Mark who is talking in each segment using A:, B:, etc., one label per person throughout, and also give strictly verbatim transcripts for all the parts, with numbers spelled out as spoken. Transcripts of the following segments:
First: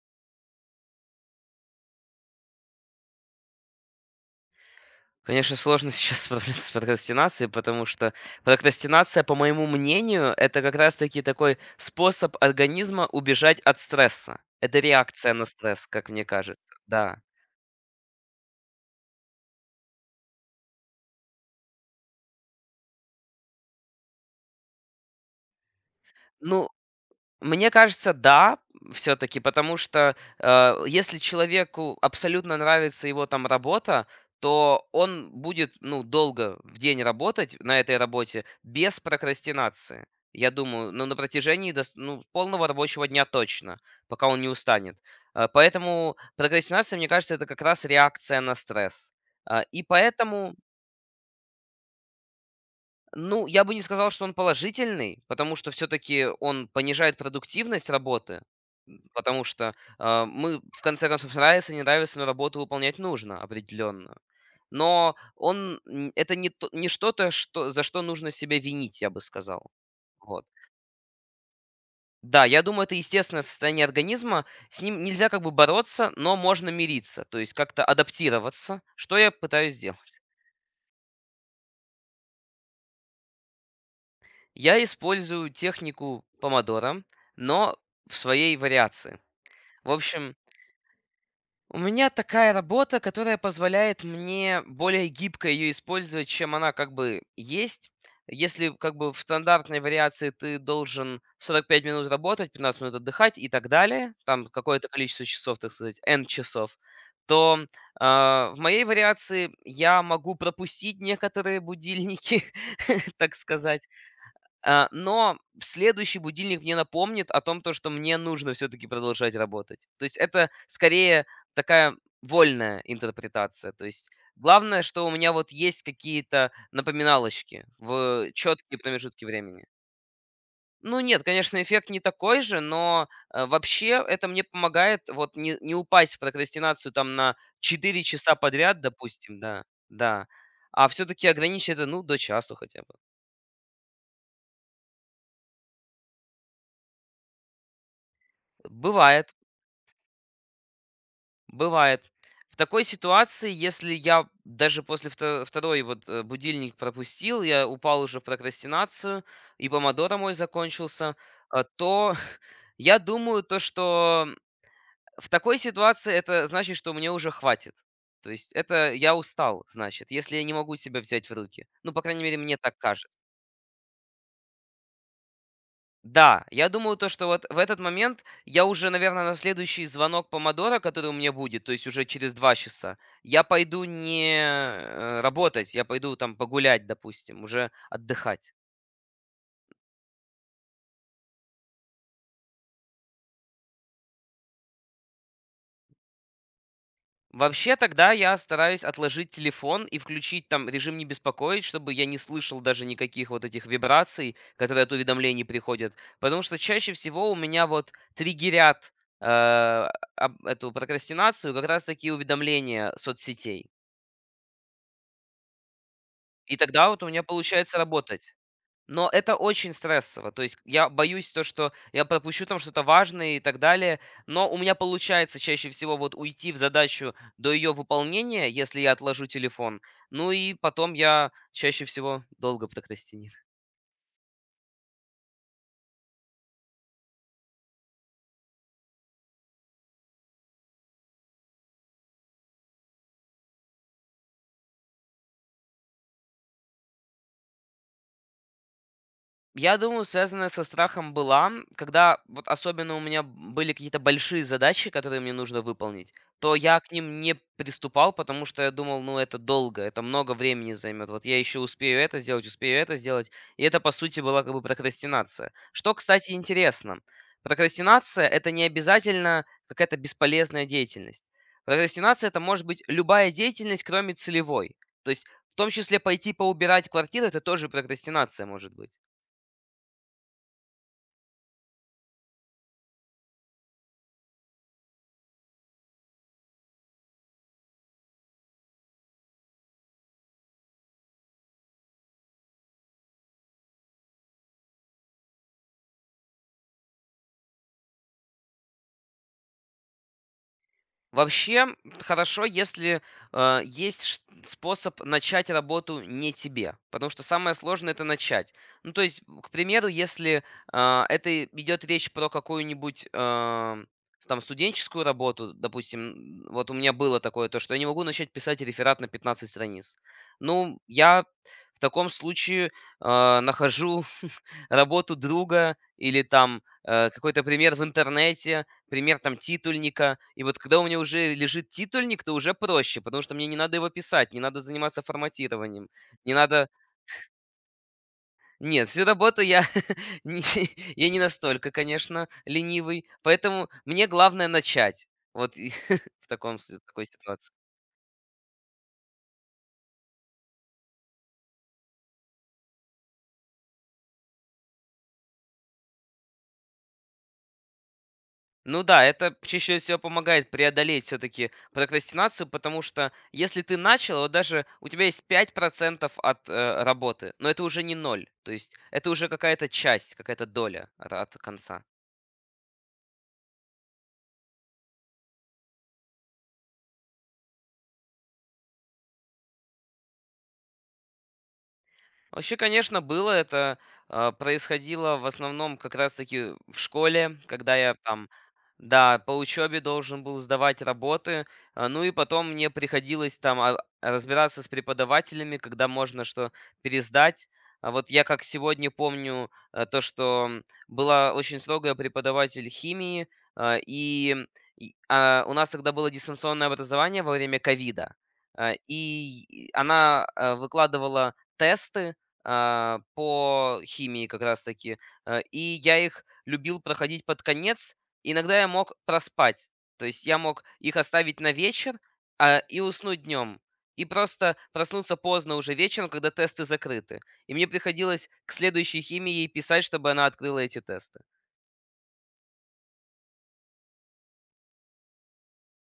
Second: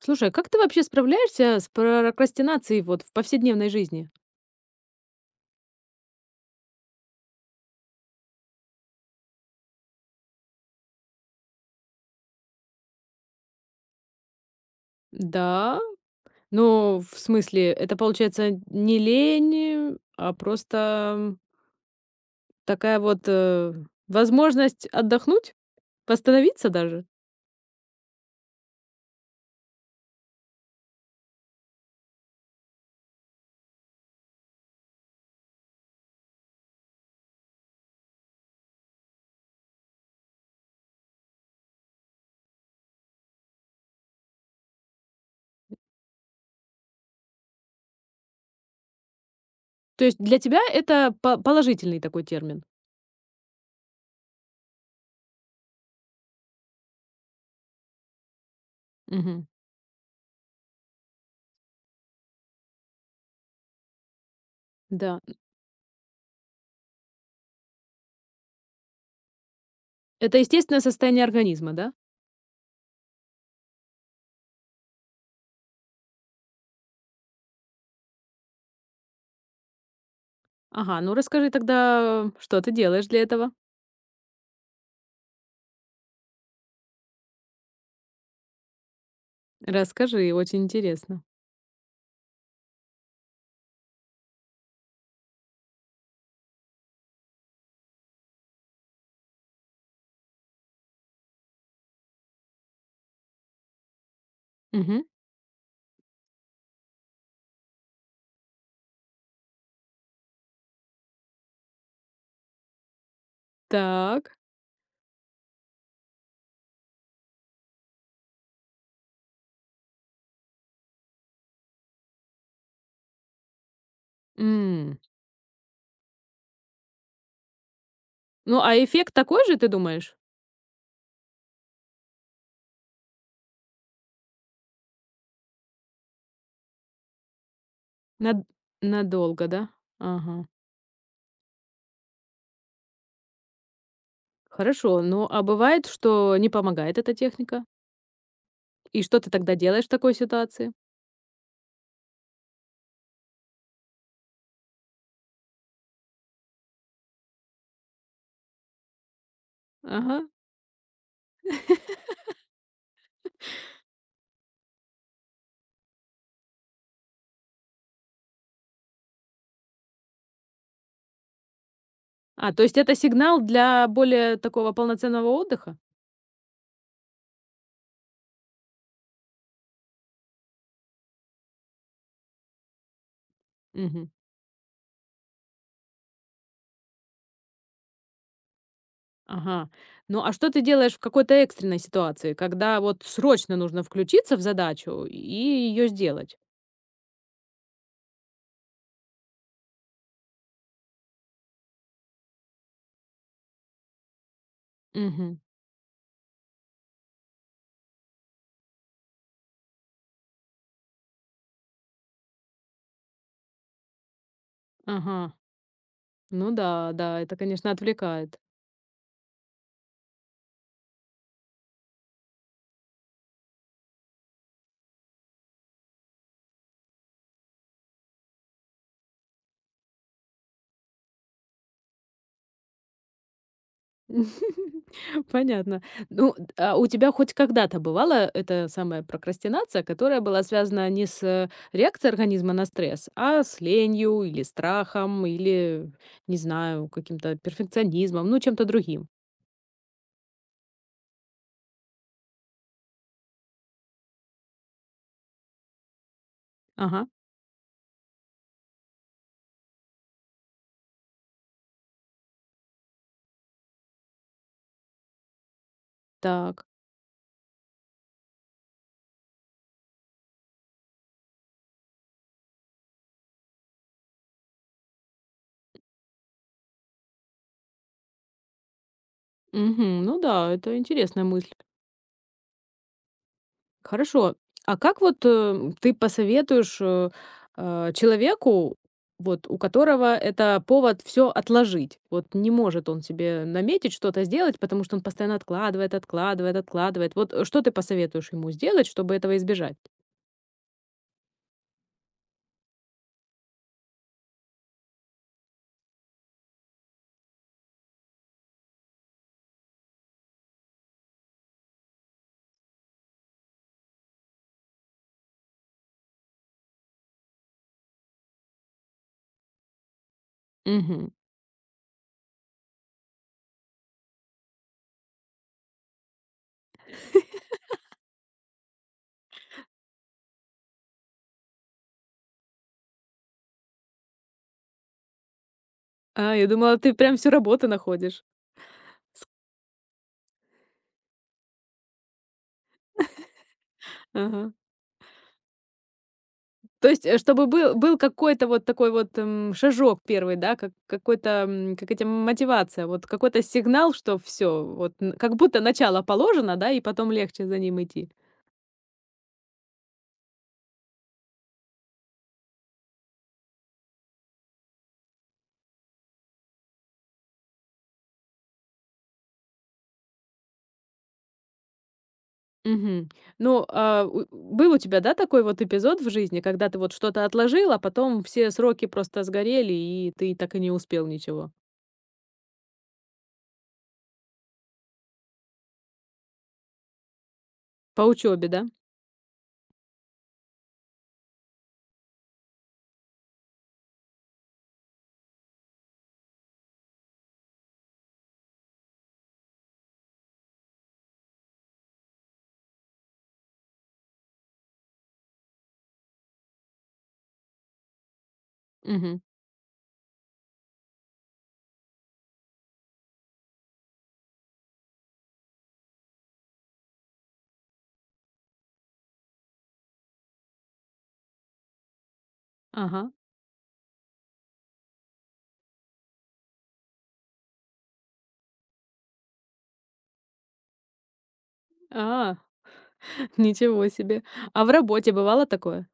A: Слушай, а как ты вообще справляешься с прокрастинацией вот в повседневной жизни?
B: Конечно, сложно сейчас справляться с прокрастинацией, потому что прокрастинация, по моему мнению, это как раз-таки такой способ организма убежать от стресса. Это реакция на
A: Да.
B: стресс, как мне кажется,
A: Но
B: да.
A: в смысле, это получается не лень, а просто такая вот, э, возможность отдохнуть,
B: Ну,
A: восстановиться даже?
B: мне кажется, да, все-таки, потому что э, если человеку абсолютно нравится его там работа, то он будет, ну, долго в день работать на этой работе без прокрастинации. Я думаю, ну, на протяжении дос- ну, полного рабочего дня точно, пока он не устанет. Э, Поэтому прокрастинация, мне кажется, это как раз реакция на стресс. Э, И
A: То есть для
B: поэтому
A: тебя это по положительный такой термин?
B: ну, я бы не сказал, что он положительный, потому что все-таки он понижает продуктивность работы, м, потому
A: Мгм.
B: что а, мы, в конце концов, нравится, не нравится, но работу выполнять нужно определенно. Но
A: Да.
B: он н- это не, то- не что-то, что, за что нужно себя винить, я бы сказал.
A: Это
B: Вот.
A: естественное состояние организма, да?
B: Да, я думаю, это естественное состояние организма. С ним нельзя как бы бороться, но можно мириться, то есть как-то адаптироваться, что я пытаюсь сделать.
A: Ага, ну расскажи тогда, что ты делаешь для этого?
B: Я использую технику помодоро, но в своей вариации. В
A: Расскажи,
B: общем,
A: очень интересно.
B: у меня такая работа, которая позволяет мне более гибко ее использовать, чем она как бы есть. Если как бы в стандартной вариации ты должен сорок пять минут работать, пятнадцать минут отдыхать и так далее, там какое-то
A: Мгм.
B: количество часов, так сказать, эн часов, то а, в моей вариации я могу пропустить некоторые будильники, так сказать,
A: Так.
B: а, но следующий будильник мне напомнит о том, то, что мне нужно все-таки продолжать работать. То есть это скорее такая вольная интерпретация. То есть главное, что у меня вот есть какие-то напоминалочки в
A: Ну, а
B: четкие
A: эффект
B: промежутки
A: такой же,
B: времени.
A: ты думаешь?
B: Ну нет, конечно, эффект не такой же, но э, вообще это мне помогает вот не, не упасть в прокрастинацию там на четыре часа
A: Над
B: подряд, допустим,
A: Надолго, да?
B: да, да.
A: Ага.
B: А все-таки ограничить это, ну, до часу хотя бы.
A: Хорошо. Ну, а бывает, что не помогает эта техника? И что ты
B: Бывает.
A: тогда делаешь в такой ситуации?
B: Бывает. В такой ситуации, если я даже после вто- второй вот э, будильник пропустил, я упал уже в прокрастинацию, и помодоро
A: Ага.
B: мой закончился, а, то я думаю то, что в такой ситуации это значит, что мне уже хватит. То есть это я устал, значит, если я не могу себя взять в руки. Ну, по крайней мере,
A: А,
B: мне
A: то
B: так
A: есть это
B: кажется.
A: сигнал для более такого полноценного отдыха?
B: Да, я думаю, то, что вот в этот момент я уже, наверное, на следующий звонок помодора, который у меня будет, то есть уже через два часа, я пойду
A: Мгм.
B: не э, работать, я пойду там погулять, допустим, уже отдыхать.
A: Ага. Ну, а что ты делаешь в какой-то экстренной ситуации, когда вот срочно нужно включиться в задачу и ее сделать?
B: Вообще тогда я стараюсь отложить телефон и включить там режим не беспокоить, чтобы я не слышал даже никаких вот этих вибраций, которые от
A: Мгм.
B: уведомлений приходят. Потому что чаще всего у меня вот триггерят э, об- эту прокрастинацию как раз такие уведомления соцсетей.
A: Ага. Ну
B: И тогда
A: да,
B: вот у
A: да,
B: меня
A: это, конечно,
B: получается работать.
A: отвлекает.
B: Но это очень стрессово. То есть я боюсь то, что я пропущу там что-то важное и так далее. Но у меня получается чаще всего вот уйти в задачу до ее выполнения, если я отложу телефон. Ну и потом я чаще всего долго прокрастинирую.
A: Понятно. Ну, д а у тебя хоть когда-то бывала эта самая прокрастинация, которая была связана не с, э, реакцией организма на стресс, а с ленью или страхом, или, не знаю, каким-то перфекционизмом, ну, чем-то другим?
B: Я думаю, связанная со страхом была, когда вот особенно у меня были какие-то большие задачи, которые мне нужно выполнить, то я к
A: Ага,
B: ним не приступал, потому что я думал, ну это долго, это много времени займет. Вот я еще успею это сделать, успею это сделать. И это, по сути, была как бы прокрастинация. Что, кстати,
A: так.
B: интересно. Прокрастинация— это не обязательно какая-то бесполезная деятельность. Прокрастинация— это может быть любая деятельность, кроме целевой. То есть в том числе пойти поубирать квартиру, это тоже прокрастинация может быть.
A: Мгм. Ну да, это интересная мысль. Хорошо. А как вот, э, ты посоветуешь, э, э, человеку, вот у которого это повод все отложить? Вот не может он себе наметить что-то сделать, потому что он постоянно откладывает, откладывает, откладывает. Вот, э, что ты посоветуешь ему сделать, чтобы этого избежать?
B: Вообще, хорошо, если, э, есть ш способ начать работу не тебе, потому что самое сложное — это начать. Ну, то есть, к примеру, если, а, это идет речь про какую-нибудь, а, там студенческую работу, допустим, м, вот у меня было такое, то, что я не могу начать писать реферат на пятнадцать страниц. Ну,
A: Мгм.
B: я в таком случае, а, нахожу работу друга или там, э, какой-то пример в интернете, пример там титульника. И вот когда у меня уже лежит титульник, то уже проще, потому что мне не надо его писать, не надо заниматься форматированием, не
A: А, я
B: надо...
A: думала, ты прям всю работу находишь.
B: Нет, всю работу я не, я не настолько, конечно, ленивый, поэтому мне главное
A: Ага.
B: начать. Вот и в таком, с-
A: То
B: такой
A: есть, э, чтобы
B: ситуации.
A: был был какой-то вот такой вот, м, шажок первый, да, как какой-то, м, как эти, мотивация, вот какой-то сигнал, что все вот н как будто начало положено, да, и потом легче за ним идти.
B: Ну да, это чаще всего помогает преодолеть все-таки прокрастинацию, потому что если ты начал, вот даже у тебя есть пять процентов от э, работы, но это уже не ноль, то есть это уже какая-то часть, какая-то доля от, от конца.
A: Мгм. Ну, а, у был у тебя, да, такой вот эпизод в жизни, когда ты вот что-то отложил, а потом все сроки просто сгорели, и ты так и не успел ничего?
B: Вообще, конечно, было это. а, Происходило в основном как раз-таки в школе, когда я
A: По
B: там,
A: учебе, да?
B: да, по учебе должен был сдавать работы. а, Ну и потом мне приходилось там а, разбираться с преподавателями, когда можно что пересдать. А вот я как сегодня помню а, то, что м, была очень строгая преподаватель химии, а, и и, а, у нас тогда было дистанционное образование во время ковида. А,
A: Мгм.
B: И и она а, выкладывала тесты, а, по химии как раз-таки. Э, И я их любил проходить под конец. Иногда я мог проспать. То есть я мог их оставить на вечер а, и
A: Ага.
B: уснуть днем. И просто проснуться поздно уже вечером, когда тесты закрыты. И мне приходилось к следующей химии ей писать, чтобы она открыла эти тесты.
A: А, ничего себе. А в работе бывало такое?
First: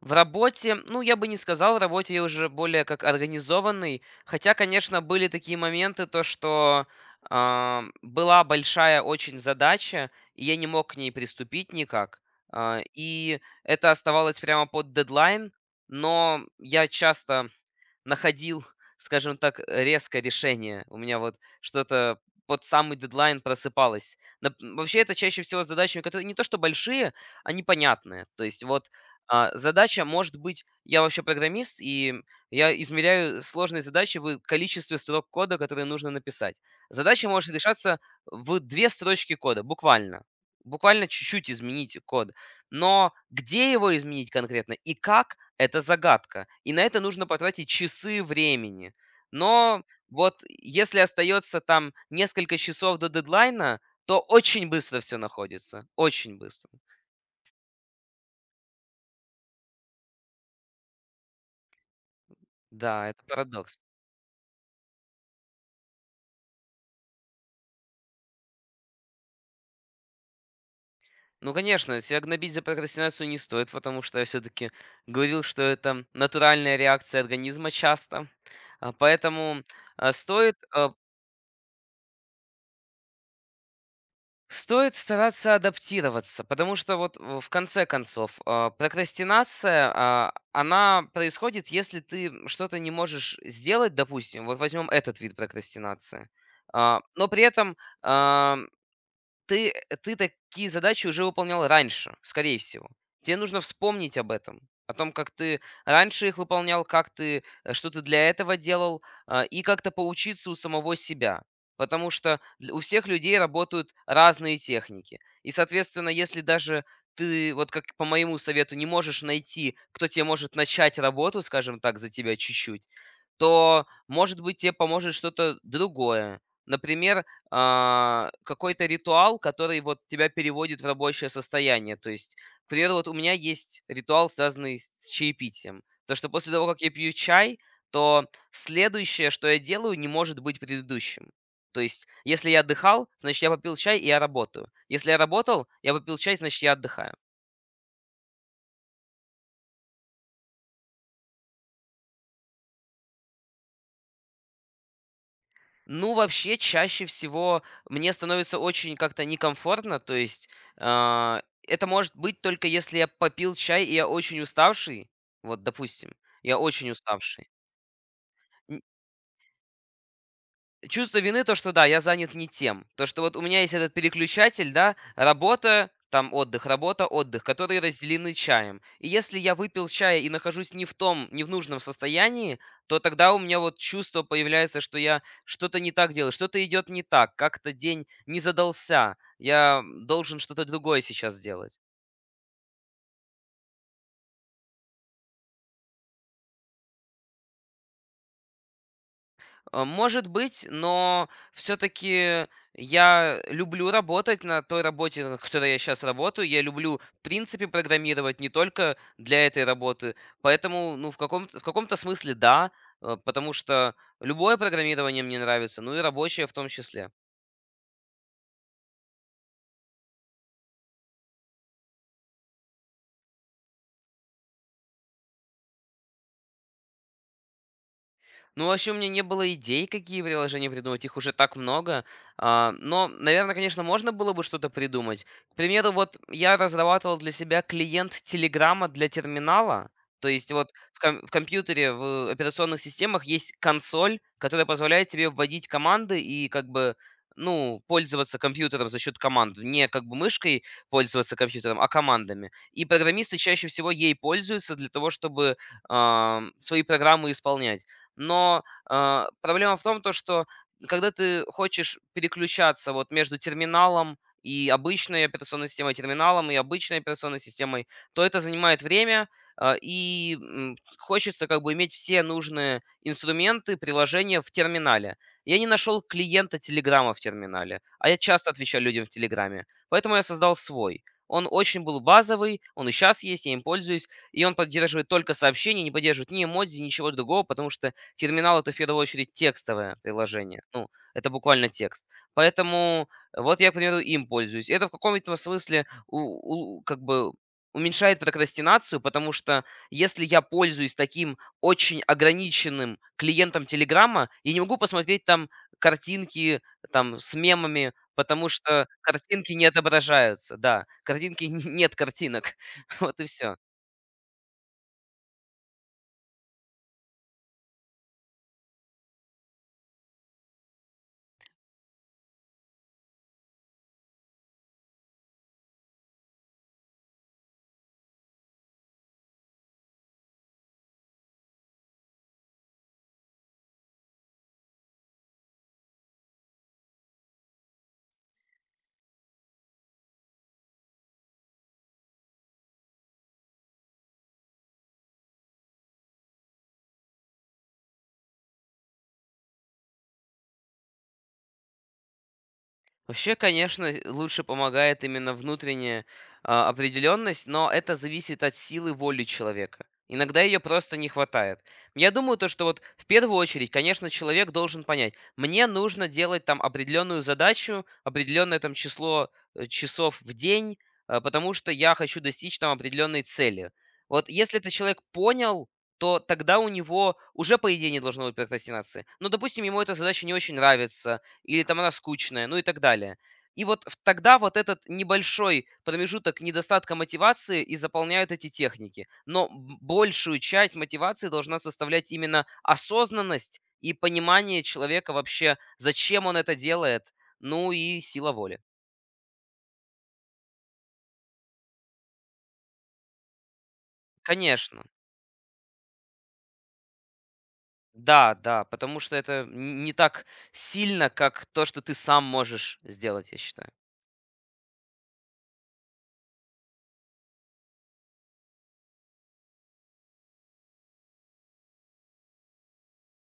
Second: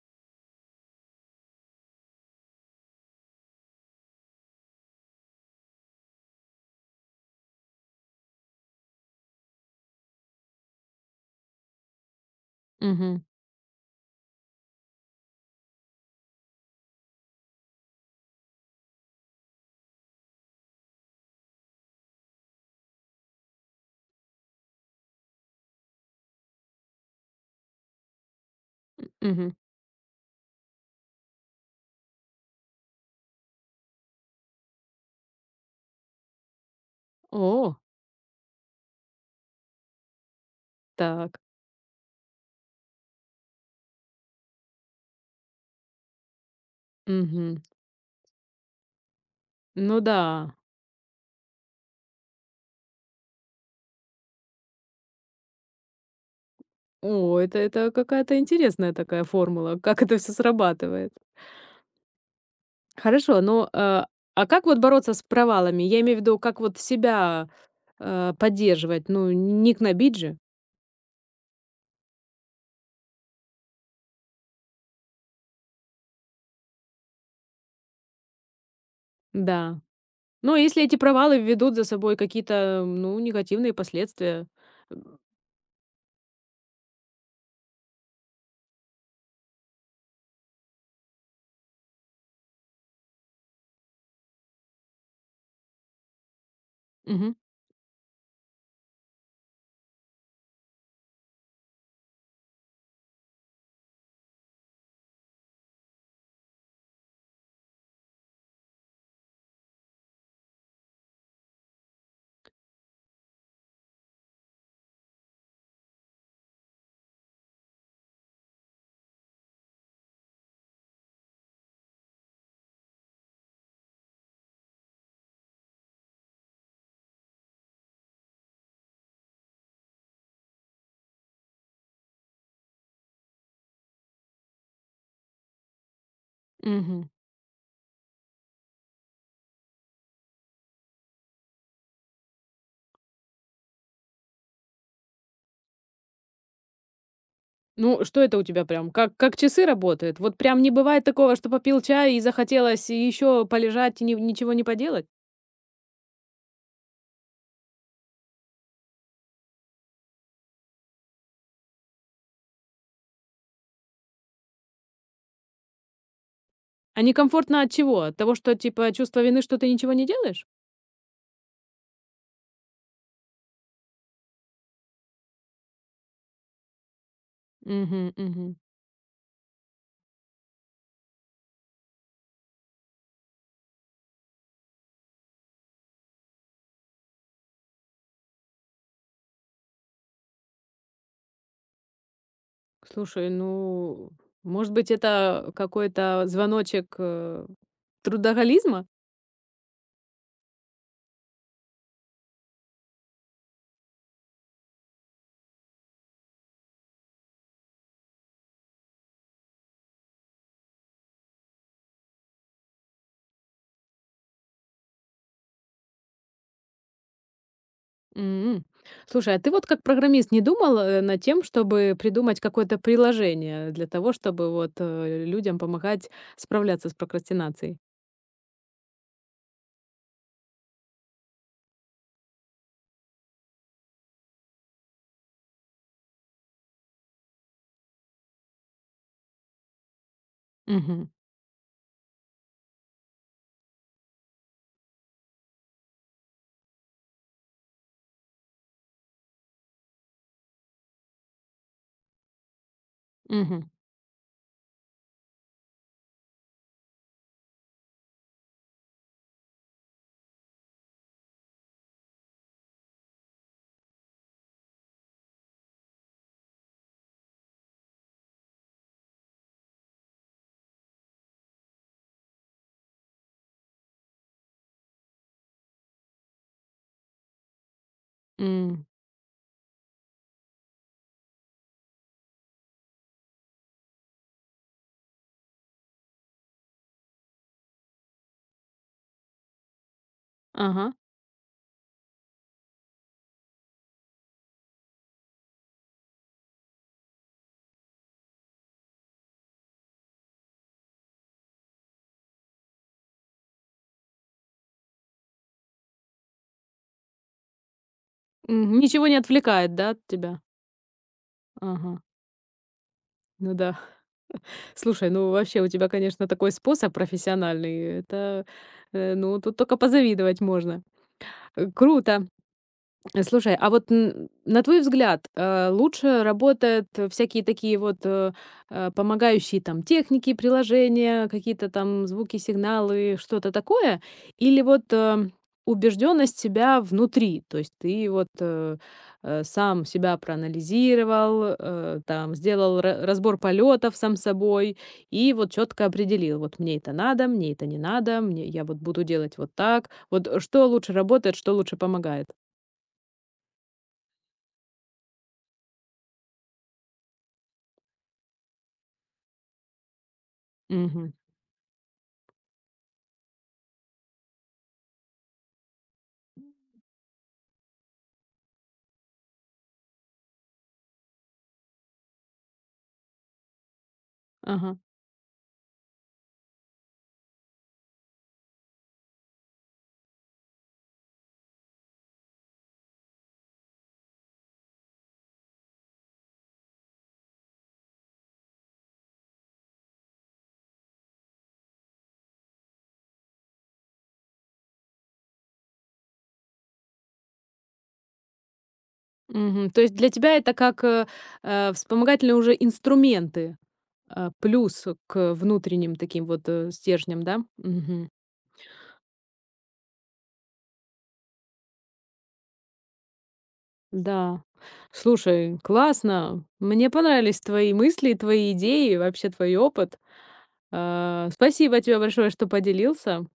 B: В работе, ну, я бы не сказал, в работе я уже более как организованный. Хотя, конечно, были такие моменты, то, что а, была большая очень задача, и я не мог к ней приступить никак. А,
A: Угу. Угу.
B: и это оставалось прямо под дедлайн, но я часто находил, скажем так, резкое решение. У меня вот что-то под самый дедлайн просыпалось. Нап- Вообще это чаще всего с задачами, которые не то что большие, а непонятные. То есть вот а, задача может быть, я вообще программист, и я измеряю сложные задачи в количестве строк кода, которые нужно написать. Задача может
A: О,
B: решаться в две строчки кода, буквально. Буквально
A: так.
B: чуть-чуть изменить код. Но где его изменить конкретно и как, это загадка. И на это нужно
A: Мгм.
B: потратить часы времени. Но
A: Ну да.
B: вот если остается там несколько часов до дедлайна, то очень быстро все находится. Очень быстро.
A: О, это это какая-то интересная такая формула, как это все срабатывает.
B: Да, это
A: Хорошо, но,
B: парадокс.
A: э, а как вот бороться с провалами? Я имею в виду, как вот себя, э, поддерживать, ну, не гнобить же.
B: Ну, конечно, себя гнобить за прокрастинацию не стоит, потому что я все таки говорил, что это натуральная реакция организма часто. А, поэтому,
A: Да.
B: а, стоит,
A: Но если
B: а
A: эти провалы ведут за собой какие-то, ну, негативные последствия.
B: Стоит стараться адаптироваться, потому что вот в в конце концов а, прокрастинация, а, она происходит, если ты что-то не можешь сделать, допустим, вот возьмем этот вид прокрастинации. А, но
A: Мгм,
B: при этом а, ты ты такие задачи уже выполнял раньше, скорее всего. Тебе нужно вспомнить об этом, о том, как ты раньше их выполнял, как ты, э, что ты для этого делал, а, и как-то поучиться у самого себя. Потому что дл- у всех людей работают разные техники. И, соответственно, если даже ты, вот как по моему совету, не можешь найти, кто тебе может начать работу, скажем так, за тебя чуть-чуть, то, может быть, тебе поможет что-то другое. Например, а, какой-то ритуал, который вот тебя переводит в рабочее состояние. То есть, к примеру, вот у меня есть ритуал, связанный с с чаепитием. То, что после того, как я
A: мгм.
B: пью чай, то следующее, что я делаю, не может быть предыдущим. То есть, если я отдыхал, значит, я попил чай, и я работаю. Если я работал, я попил чай, значит, я отдыхаю.
A: Ну, что это у тебя прям? Как как часы работают? Вот прям не бывает такого, что попил чай и захотелось еще полежать и ни ничего не поделать?
B: Ну, вообще, чаще всего мне становится очень как-то некомфортно, то есть а, это может быть только если я попил чай, и я очень уставший, вот, допустим, я очень
A: А
B: уставший.
A: некомфортно от чего? От того, что, типа, чувство вины, что ты ничего не делаешь?
B: Чувство вины, то, что да, я занят не тем. То, что вот у меня есть этот переключатель, да, работа, там отдых, работа, отдых, которые
A: Мгм,
B: разделены
A: мгм.
B: чаем. И если я выпил чая и нахожусь не в том, не в нужном состоянии, то тогда у меня вот чувство появляется, что я что-то не так делаю, что-то идет не так, как-то день не задался, я должен что-то другое сейчас делать.
A: Слушай, ну, может быть, это какой-то звоночек, э, трудоголизма?
B: Э, может быть, но все-таки я люблю работать на той работе, на которой я сейчас работаю. Я люблю, в принципе, программировать не только для этой работы. Поэтому, ну, в каком-то, в каком-то смысле да, э, потому что любое программирование мне нравится, ну и рабочее в том числе.
A: М. Слушай, а ты вот как программист не думал, э, над тем, чтобы придумать какое-то приложение для того, чтобы вот, э, людям помогать справляться с прокрастинацией?
B: Ну, вообще, у меня не было идей, какие приложения придумать, их уже так много. А, но, наверное, конечно, можно было бы что-то придумать. К примеру, вот я разрабатывал для себя клиент Телеграма для терминала. То есть вот в,
A: Мгм,
B: ком- в компьютере, в операционных системах есть консоль, которая позволяет тебе вводить команды и как бы, ну, пользоваться компьютером за счет команд. Не как бы мышкой пользоваться компьютером, а командами. И программисты
A: мгм,
B: чаще всего ей пользуются для того, чтобы ам, свои программы исполнять. Но, а, проблема в том, то что когда ты хочешь переключаться вот между терминалом и обычной операционной системой, терминалом и обычной операционной системой, то это занимает время, а, и, м, хочется как бы иметь все нужные инструменты, приложения в терминале. Я не нашел клиента "Телеграма" в терминале, а я часто отвечаю
A: м.
B: людям в "Телеграме", поэтому я создал свой. Он очень был базовый, он и сейчас есть, я им пользуюсь, и он поддерживает только сообщения, не поддерживает ни эмодзи, ничего другого, потому что терминал это в первую очередь текстовое приложение. Ну,
A: Ага.
B: это буквально текст. Поэтому э, вот я, к примеру, им пользуюсь. Это в каком-то смысле у, у- как бы уменьшает прокрастинацию, потому что если я пользуюсь таким очень ограниченным клиентом Телеграма, я не могу посмотреть там картинки там с мемами, потому
A: М,
B: что
A: ничего не
B: картинки не
A: отвлекает, да, от тебя?
B: отображаются, да, картинки
A: Ага,
B: нет картинок, вот и
A: ну
B: все.
A: да. Слушай, ну вообще у тебя, конечно, такой способ профессиональный. Это, э, ну, тут только позавидовать можно. Э, круто. Э, слушай, а вот н на твой взгляд, э, лучше работают э, всякие такие вот, э, э, помогающие там техники, приложения, какие-то там звуки, сигналы, что-то такое? Или вот, э, убежденность себя внутри? То есть ты вот, э, э, сам себя проанализировал, э, там сделал ра разбор полетов сам собой и вот четко определил: вот мне это надо, мне это не надо, мне я вот буду делать вот так. Вот, э, что лучше работает, что лучше помогает?
B: Вообще, конечно, э, лучше помогает именно внутренняя а, определенность, но это зависит от силы воли человека. Иногда ее просто не
A: Мгм.
B: хватает. Я думаю, то, что вот в первую очередь, конечно, человек должен понять, мне нужно делать там определенную задачу, определенное там число э, часов в день, э, потому что я хочу достичь там определенной цели. Вот если этот
A: Ага.
B: человек понял, то тогда у него уже, по идее, не должно быть прокрастинации. Но, допустим, ему эта задача не очень нравится, или там она скучная, ну и так далее. И вот в тогда вот этот небольшой промежуток недостатка мотивации и заполняют эти техники. Но б большую часть мотивации должна составлять именно осознанность и понимание человека вообще, зачем он это делает, ну и сила воли.
A: Мгм. То есть для тебя это как, э, э, вспомогательные уже инструменты, а,
B: Конечно.
A: плюс к внутренним таким вот, э, стержням, да? Мгм.
B: Да, да, потому что это н не так сильно, как то, что ты сам можешь сделать, я считаю.
A: Да. Слушай, классно. Мне понравились твои мысли, твои идеи, вообще твой опыт. А, спасибо тебе большое, что поделился.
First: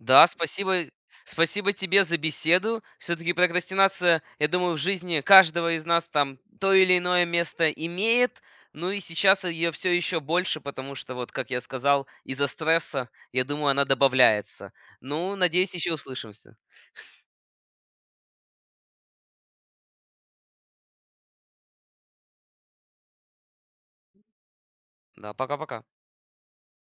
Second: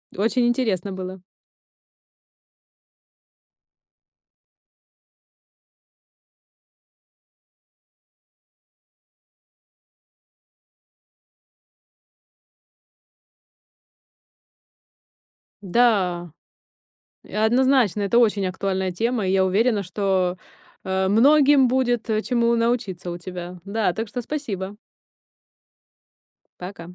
B: Да,
A: Очень
B: спасибо.
A: интересно было.
B: Спасибо тебе за беседу. Все-таки прокрастинация, я думаю, в жизни каждого из нас там то или иное место имеет. Ну и сейчас ее все еще больше, потому что, вот как я сказал, из-за стресса, я думаю, она добавляется. Ну, надеюсь, еще
A: Да,
B: услышимся.
A: и однозначно, это очень актуальная тема, и я уверена, что, э, многим будет, э, чему научиться у тебя. Да, так что спасибо.
B: Да, пока-пока.
A: Пока.